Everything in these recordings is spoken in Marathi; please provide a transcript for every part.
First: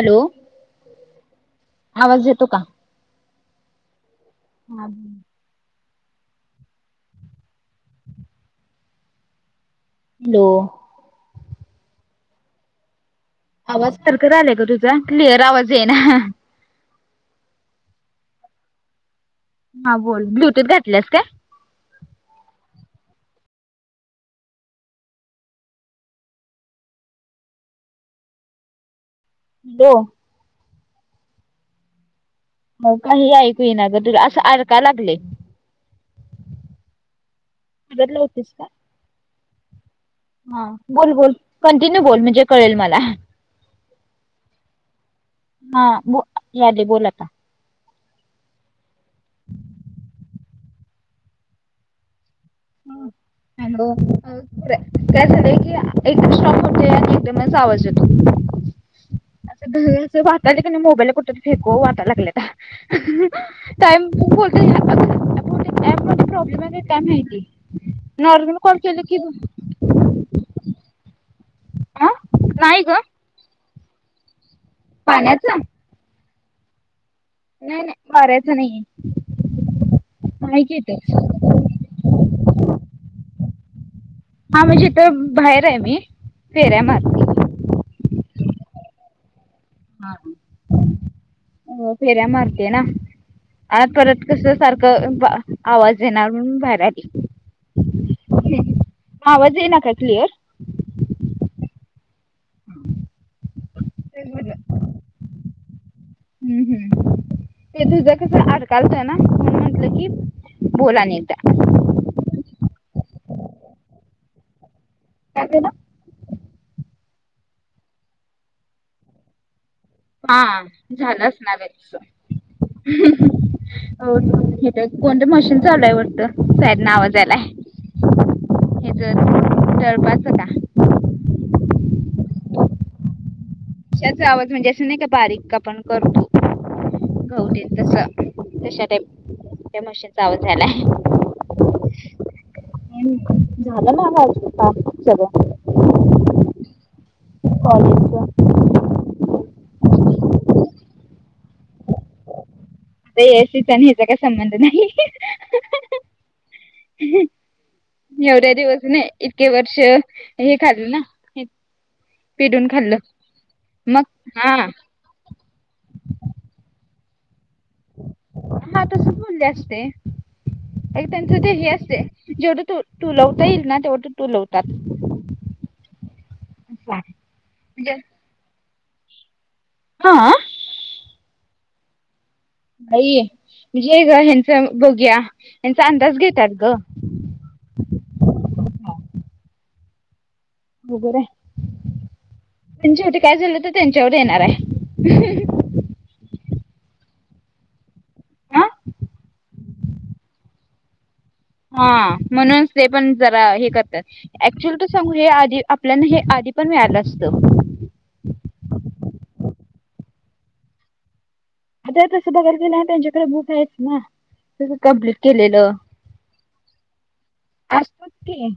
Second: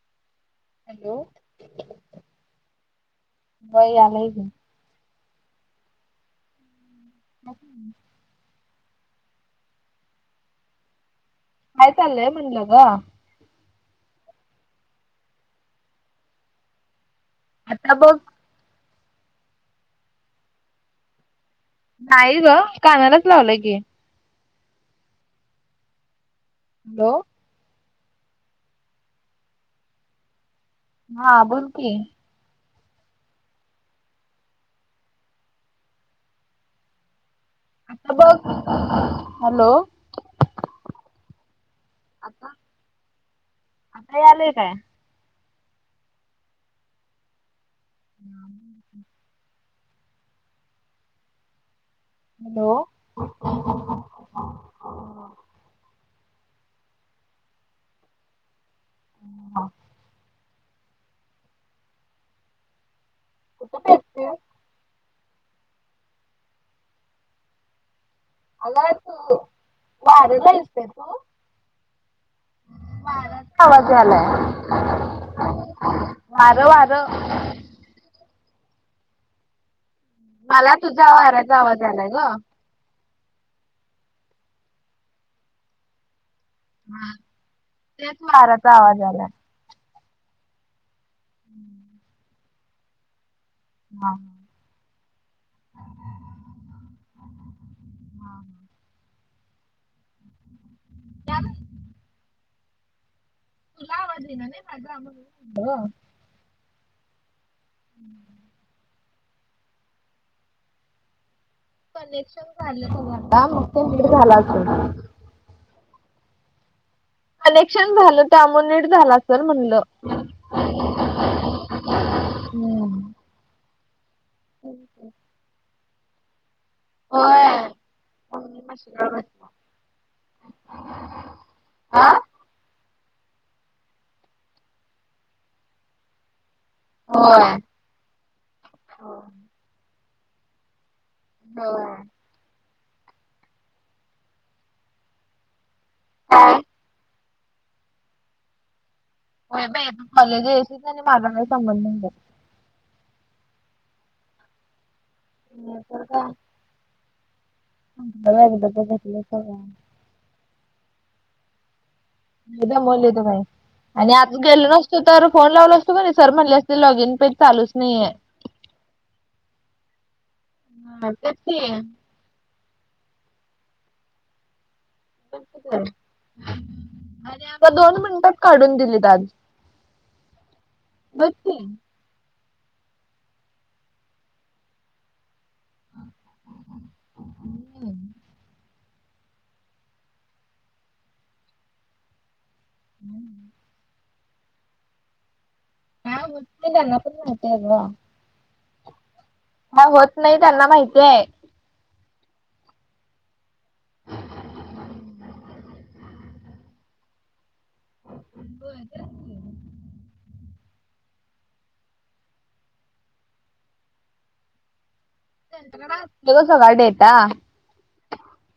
हॅलो. आवाज येतो का? वय झालय की. ह [unintelligible] हो [unintelligible] हँलो. काय चाललय म्हणलो ग. आवाज खरखरालय ग तुझा क्लिअर आवाज येना. आता बघ. हा बोल ब्लूटूथ घातल्यास काय? नाही ग कानालाच लावलंय की. लो लो हा बोल कि. [unintelligible] तुझ असं अडकाय लागलय. [unintelligible] हळद आता लावतीस बघ का? हॅलो. हा बोल बोल कंटिन्यू बोल म्हणजे आता कळेल मला. आता यायलय काय? हा बो याले बोलात आता. [unintelligible] हॅलो. हॅलो रे काय झालंय की एकदम स्ट्रॉंग होते आणि एकदमच आवाज येतो. असं दहीचे वाताले क नाही मोबाईलला कुठं फेको वाटयला लागले. टाइम खूब बोलतोय ह्या [unintelligible] ऐप मध्ये हाय का काय माहिती? नॉर्मल कॉल अगं केलं की तू वार्याला आलीस काय तू? आं नाय गं. वाराचा आवाज आलाय. पाण्याचा वारं वारं नाही नाही वार्याचं नाहीये. नाही मला की तुझ्या इथं वाऱ्याचा आवाज आलाय गं. हा म्हणजे इथं बाहेर आहे मी. फेऱ्या हा मारते. तेच वाराचा आवाज आलाय. हा हो फेऱ्या मारते ना आत परत कसं सारखं आवाज बा येणार म्हणुन बाहेर आली. हां. आवाज येना काय क्लिअर? त्या म्हण तुला आवाज येना नाय माझा म्हणुन बोललो. हम्म हम्म ते तुझं कसं अडकालतोय ना. म्हणून म्हटलं की बोला नाही तर. कनेक्शन काढलं सगळं आता [unintelligible] झाला असतं. काय झालं? कनेक्शन झालं त्यामुळे नीट झालं असेल म्हणलं. हा झालं असणार आहे तिचं. ओ हिटर कोणते मशीन चालू आहे वाटतं. फेअर ना आवाज आलाय होय हेचा [unintelligible] होता. हा [unintelligible] म्हणजे असं नाही का बारीक आपण करतो होय. कहुंटे तसा. तशा टाई त्या मशीन चा आवाज यायलाय. होय. [unintelligible] झालं ना आवाज होता सगळं. [unintelligible] कॉलेजच्या होय बाय तु कॉलेज येशील का नाही माझा काय संबंध. [unintelligible] त्या ए सी चा आणि याचा काय संबंध नाही. एवढ्या एकदा दिवस नाय घेतलं इतके सगळ वर्ष हे खाल्लं ना हे हे दमवले होते मॅडम मग आणि आता हा गेले ना अ चे तर फोन लावलं असते का नाही सर म्हणले असते लॉग इन पेज चालूच नाहीये. हा तसंच बोलले असते ए हा तेच त्यांचे ते की हे असते जेवढं तू तुलावता येईल ना तेवढं तुलवता आणि आता म्हणजे दोन मिनटात काढून दिली त्याल हा? बघ की. नई म्हणजे ग ह्याचं बघूया, ह्यांचा अंदाज घेत्यात ग. बरोबर आहे, आणि शेवटी काय झालं तर त्यांच्यावर येणार आहे. हा बोल ते त्यांना पण माहितीये ग. हा हा होत नाही, त्यांना माहिती आहे. हा म्हणूनच ते पण जरा हे करत्यात. ऍक्च्युअल त सांगू हे आधी आपल्याला हे आधी पण मियाळालं असतं. होय काय आता तसं बघायला गेलो, तर त्यांच्याकडे बुक आहेत ना. तसं कम्प्लीट केलेलं, ग सगळा डेटा. असत्यात की.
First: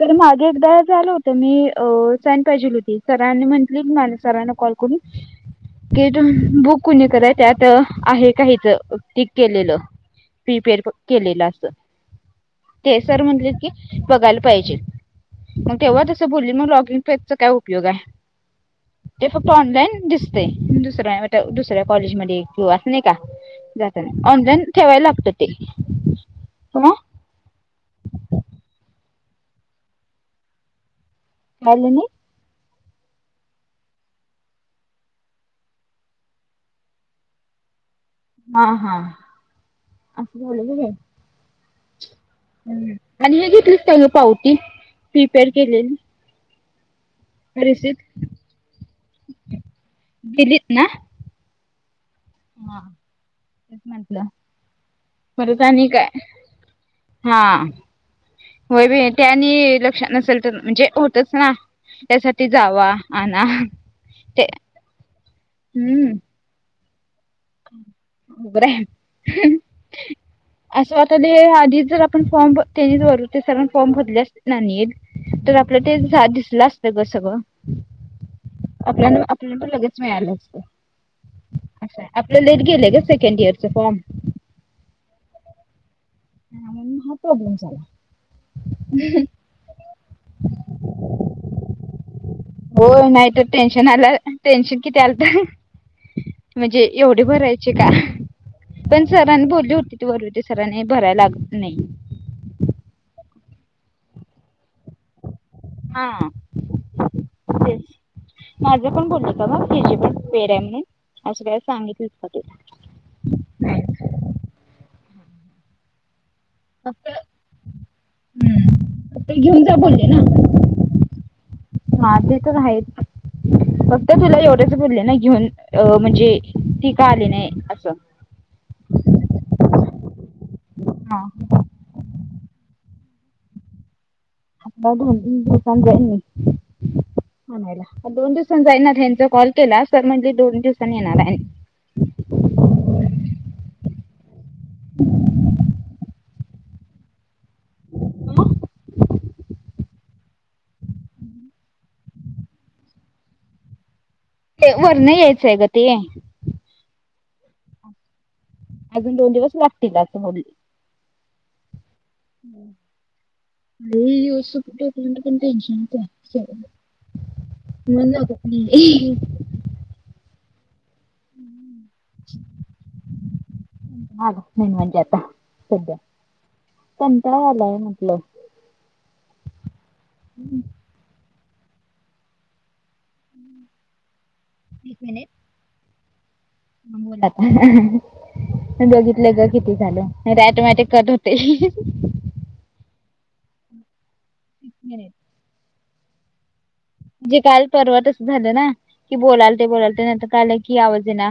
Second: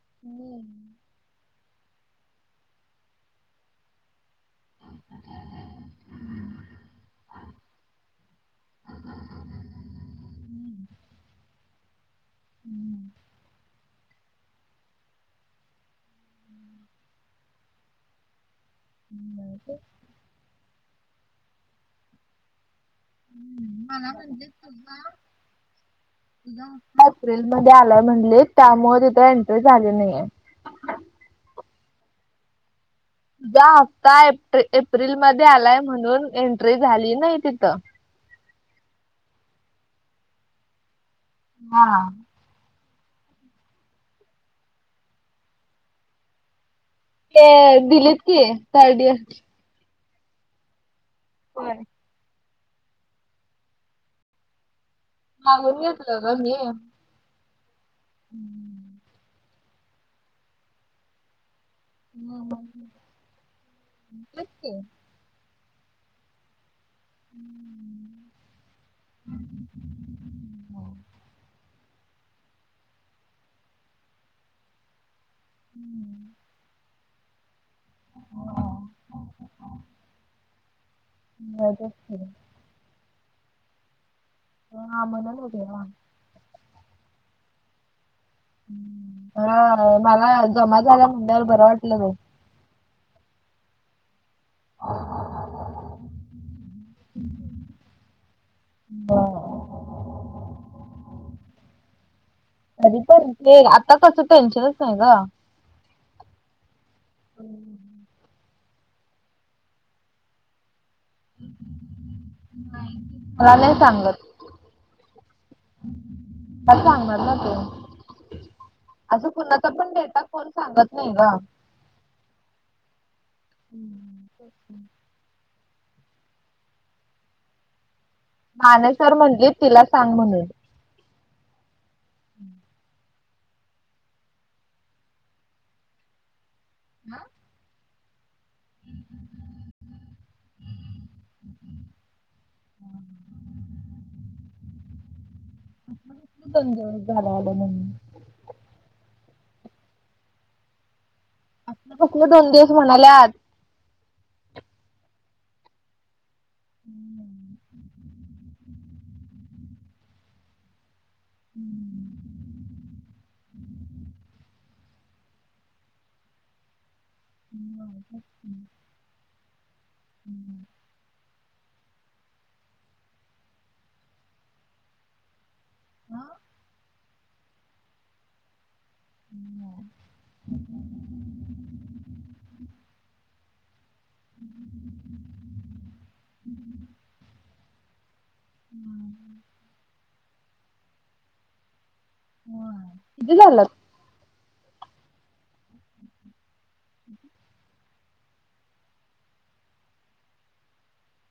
तर मागे एकदा झालं होतं, मी साईन पाहिजे होती सरांनी म्हंटली सरांने कॉल कुणी ते बुक कोणी त्यात आहे काहीच टक केलेलं प्रिपेर केलेलं असं. ते सर म्हटले की बघायला पाहिजे, मग तेव्हा तसं बोलले मग लॉगिनचा काय उपयोग आहे? ते फक्त ऑनलाईन दिसते दुसऱ्या दुसऱ्या कॉलेजमध्ये. नाही का जात ऑनलाईन ठेवायला लागत ते. एप्रिल मध्ये आलाय म्हणली त्यामुळे तिथे एंट्री झाली नाहीय. आल नई. तुझा हप्ता एप्रि एप्रिल मध्ये आलाय म्हणून एंट्री झाली नाही तिथं. हा हा अस झालंय व्हय हा हा. आणि हे घेतलंच त्याग पावती प्रिपेअर केलेली. ते रिसिप्ट दिलेत की थर्ड इयर. दिलीप ना होय हा तेच म्हंटलं परत मागून आणि काय? घेतलं ग मी हा होय बाई ते आणि लक्षात नसेल तर म्हणजे होतच ना. त्यासाठी जावा आणा ते हम्म. अवघड आहे. हो. असं आता ते आधी जर आपण फॉर्म त्यांनीच भ ते सर्ण फॉर्म भरले असतेना नीट. तर आपलं ते जा दिसलं असतं ग सगळं. आपल्यान आपल्याला पण लगेच मिळालं असत. होय बाई खरंय. लेट गेले ग सेकंड ईयर चे फॉर्म. हा म बरोबर तेव्हा. हा मग हा प्रॉब्लेम झाला. हा मला जमा झाला म्हणल्यावर बरं वाटलं ग. हो नाहीत टेन्शन आलं. टेन्शन किती आलतं? म्हणजे एवढे भरायचे का? पण सरांनी बोलली होती ती वरवी ते सरांने भरायला लागत नाही अध पण ते आता कसं टेन्शनच नाही ग. हा [unintelligible] माझ्या पण बोलल्यात बाबा ह्याची पण फेर हाय म्हणून. असं काय सांगितलेस का तू? मला नाही सांगत पण सांगणार ना तू. हम्म असं ते कुणाचा पण डेटा कोण सांगत नाही गं. हां ते तर हायच की. हम्म. फक्त तुला एवढंच बोलले ना घेऊन अ म्हणजे ती का आली नाही. असं. माझं सर म्हणलीत तिला सांग म्हणून. हां. हम्म. बघू [inaudible] [unintelligible] आणायला दोन दिवसान जाईन [unintelligible] कॉल केला सर म्हणले दोन दिवसांनी येणार आहे. म्हणून तू [unintelligible] [inaudible] कुठलं दोन दिवस म्हणाल्यात. ते वरनं यायचंय गं ते. हम्म. अजून दोन दिवस लागतील असं बोलले. हम्म. हम्म, लय दिवस सुट्ट्या [unintelligible] पण टेन्शनच आहे सगळं. [unintelligible] हम्म. हम्म, माझं मन म्हणजे आता सध्या, कंटाळा आलाय म्हटलं. हम्म. एक मिनिट. अ बोल आता, बघितलं गं किती झालं. [unintelligible] कट होतंय. होय किती झाल्यात? तीस मिनिट. जे काल परवा तसं झालं ना की बोलालते बोलालते नंतर कळालं की आवाज येईना.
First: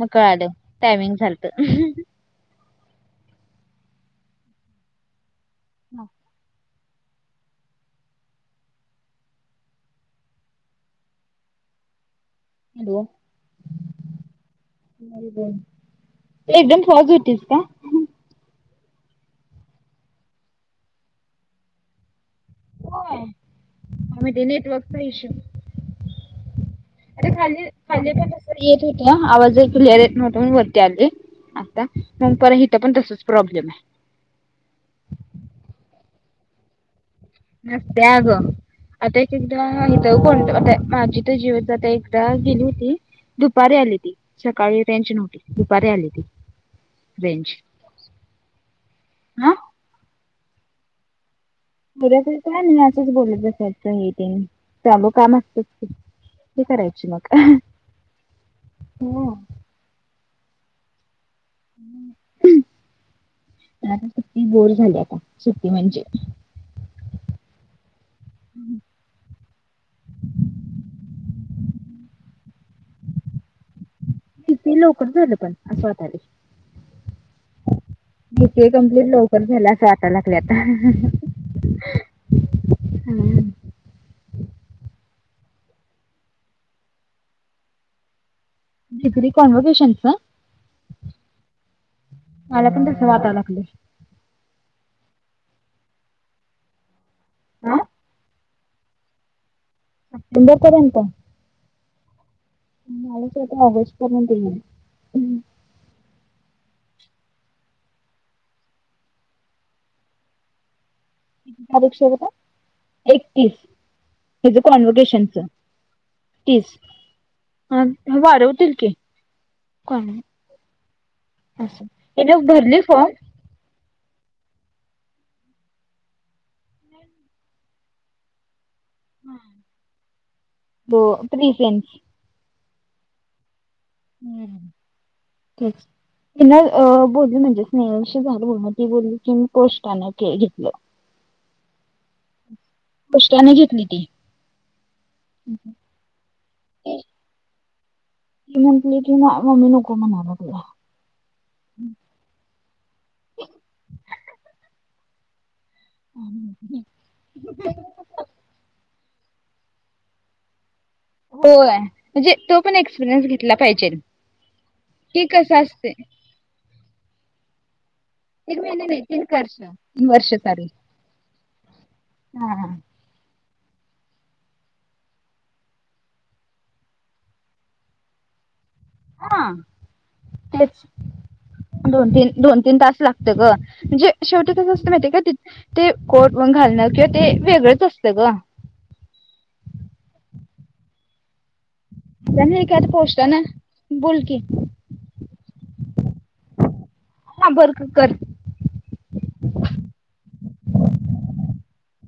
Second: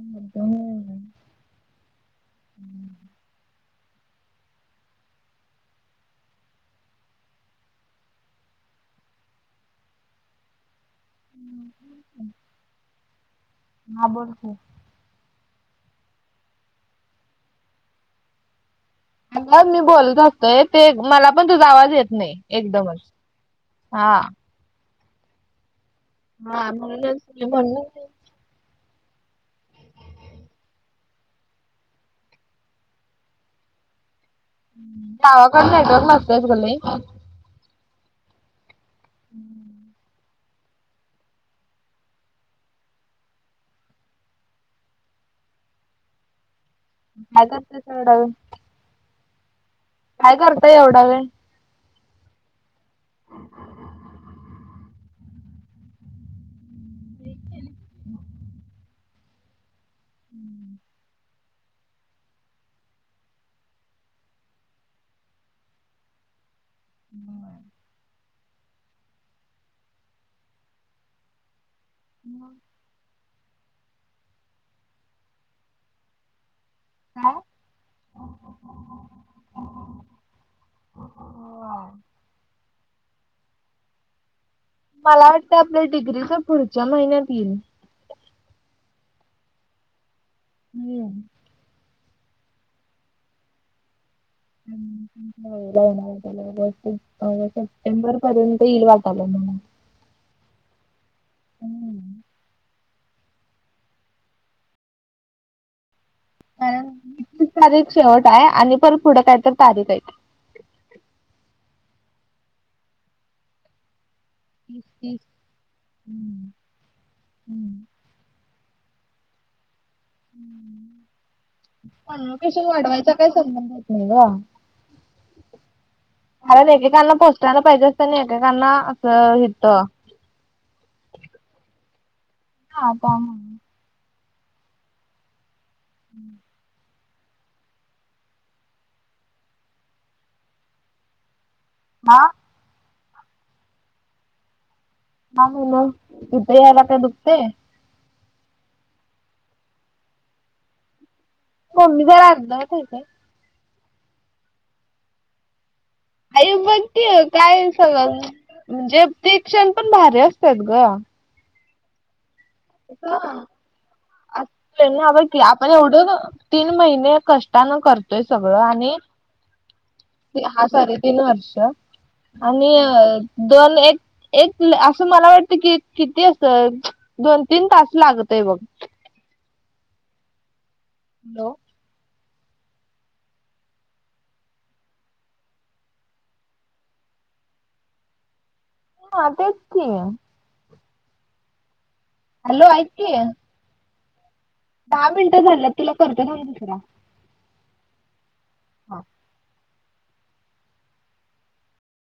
मग कळालं टाइमिंग झालतं. [unintelligible] हॅलो हां बोल की. [unintelligible] एकदम पॉझ होतीस का? अगं मी बोलत होते ते मला पण तुझा आवाज येत नाही एकदमच. होय, काय हा माहिती नेटवर्कचा इश्यू. [unintelligible] येत होता आवाज क्लिअर येत नव्हतं म्हणून वरती आले. आता मग पर इथं पण तसच प्रॉब्लेम आहे. गावाकडं नेटवर्क नसतयच गं लय. नसतंय अगं आता एकेकदा इथं [unintelligible] माझी [unintelligible] एकदा गेली होती. दुपारी आली ती सकाळी रेंज नव्हती दुपारी आली ती. काय करतेस तेवढा वेळ? आं काय करते ऐवढा वेळ? [unintelligible] काय असंच बोलले त्याचा हे ते नाही त्या व कामं असते ती करायची मग. [inaudible] [unintelligible] हम्म. आता सुट्टी बोर झाल्या आता सुट्टी म्हणजे. [inaudible] हम्म. मग ती लवकर झाली पण असं वाटायले. काय बी के कमप्लीट लवकर झाला असं वाटायला लागले आता. हां. मला वाटतं आपल्या डिग्रीचा पुढच्या महिन्यात येईल. डिग्री कोनवोकेशनस का? [unintelligible] मला पण तसं वाटायला लागलंय. [unintelligible] अगं हा सप्टेंबर पर्यंत येईल वाटायलं मला. सप्टेंबर पर्यंत कारण मला असं वाटलं ऑगस्ट पर्यंत येईल. [unintelligible] एक्किस तारीख शेवट आहे आणि पण पुढं काय तर तारीख आहे. किती तारीख शेवट आहे एक्कीस. हेजे तीस तीस कॉन्वकेशनचा हम्म. तीस आन हां वाढवतील की. कोण आहे असं हिने भरली फॉर्म? [unintelligible] नाय गं. हाय ने एकेकांला पोस्टराला पाहिजे असतं ना आणि एकेकांना अ तं हिथं. फॉर्म प्रिसेन्स [unintelligible] हम्म हम्म तेच ती नाय अ बोलली म्हणजे स्नेहलशी झालं बोलणं ती बोलली की मी कोशटाने घे घेतलं. हा. पोष्टाने घेतली ती. का गं म [unintelligible] ते दुखते. ती म्हंटली की मा मम्मी नको म्हणा लागल्या. मम्मी जरा आगदावत हाय काय? आई बघ की काय असं म्हणजे ते क्षण पण भारी असतात गं. होय म्हणजे तो पण हा एक्सपिरियन्स घेतला पाहिजे आत त्यांना बाई की कसं आपण असते एवढं का तीन महिने कष्टानं कर तीन महिने नाय तीन कर्ष हा सॉरी तीन वर्ष हा आणि अ दोन एक एक असं मला वाटत की किती असं दोन तीन तास लागतय बघ. हा तेच हॅलो दोन तीन दोन तीन तास लागत ग म्हणजे शेवटी कस असत माहीती ये का ते ते कोट पण घालणं किंवा ते वेगळंच असतं ग. हा तेच की त्यानं एखाद पोस्टान बोल की, दहा मिनटं झाल्यात तुला करते मग दुसरा. हां बर कर हा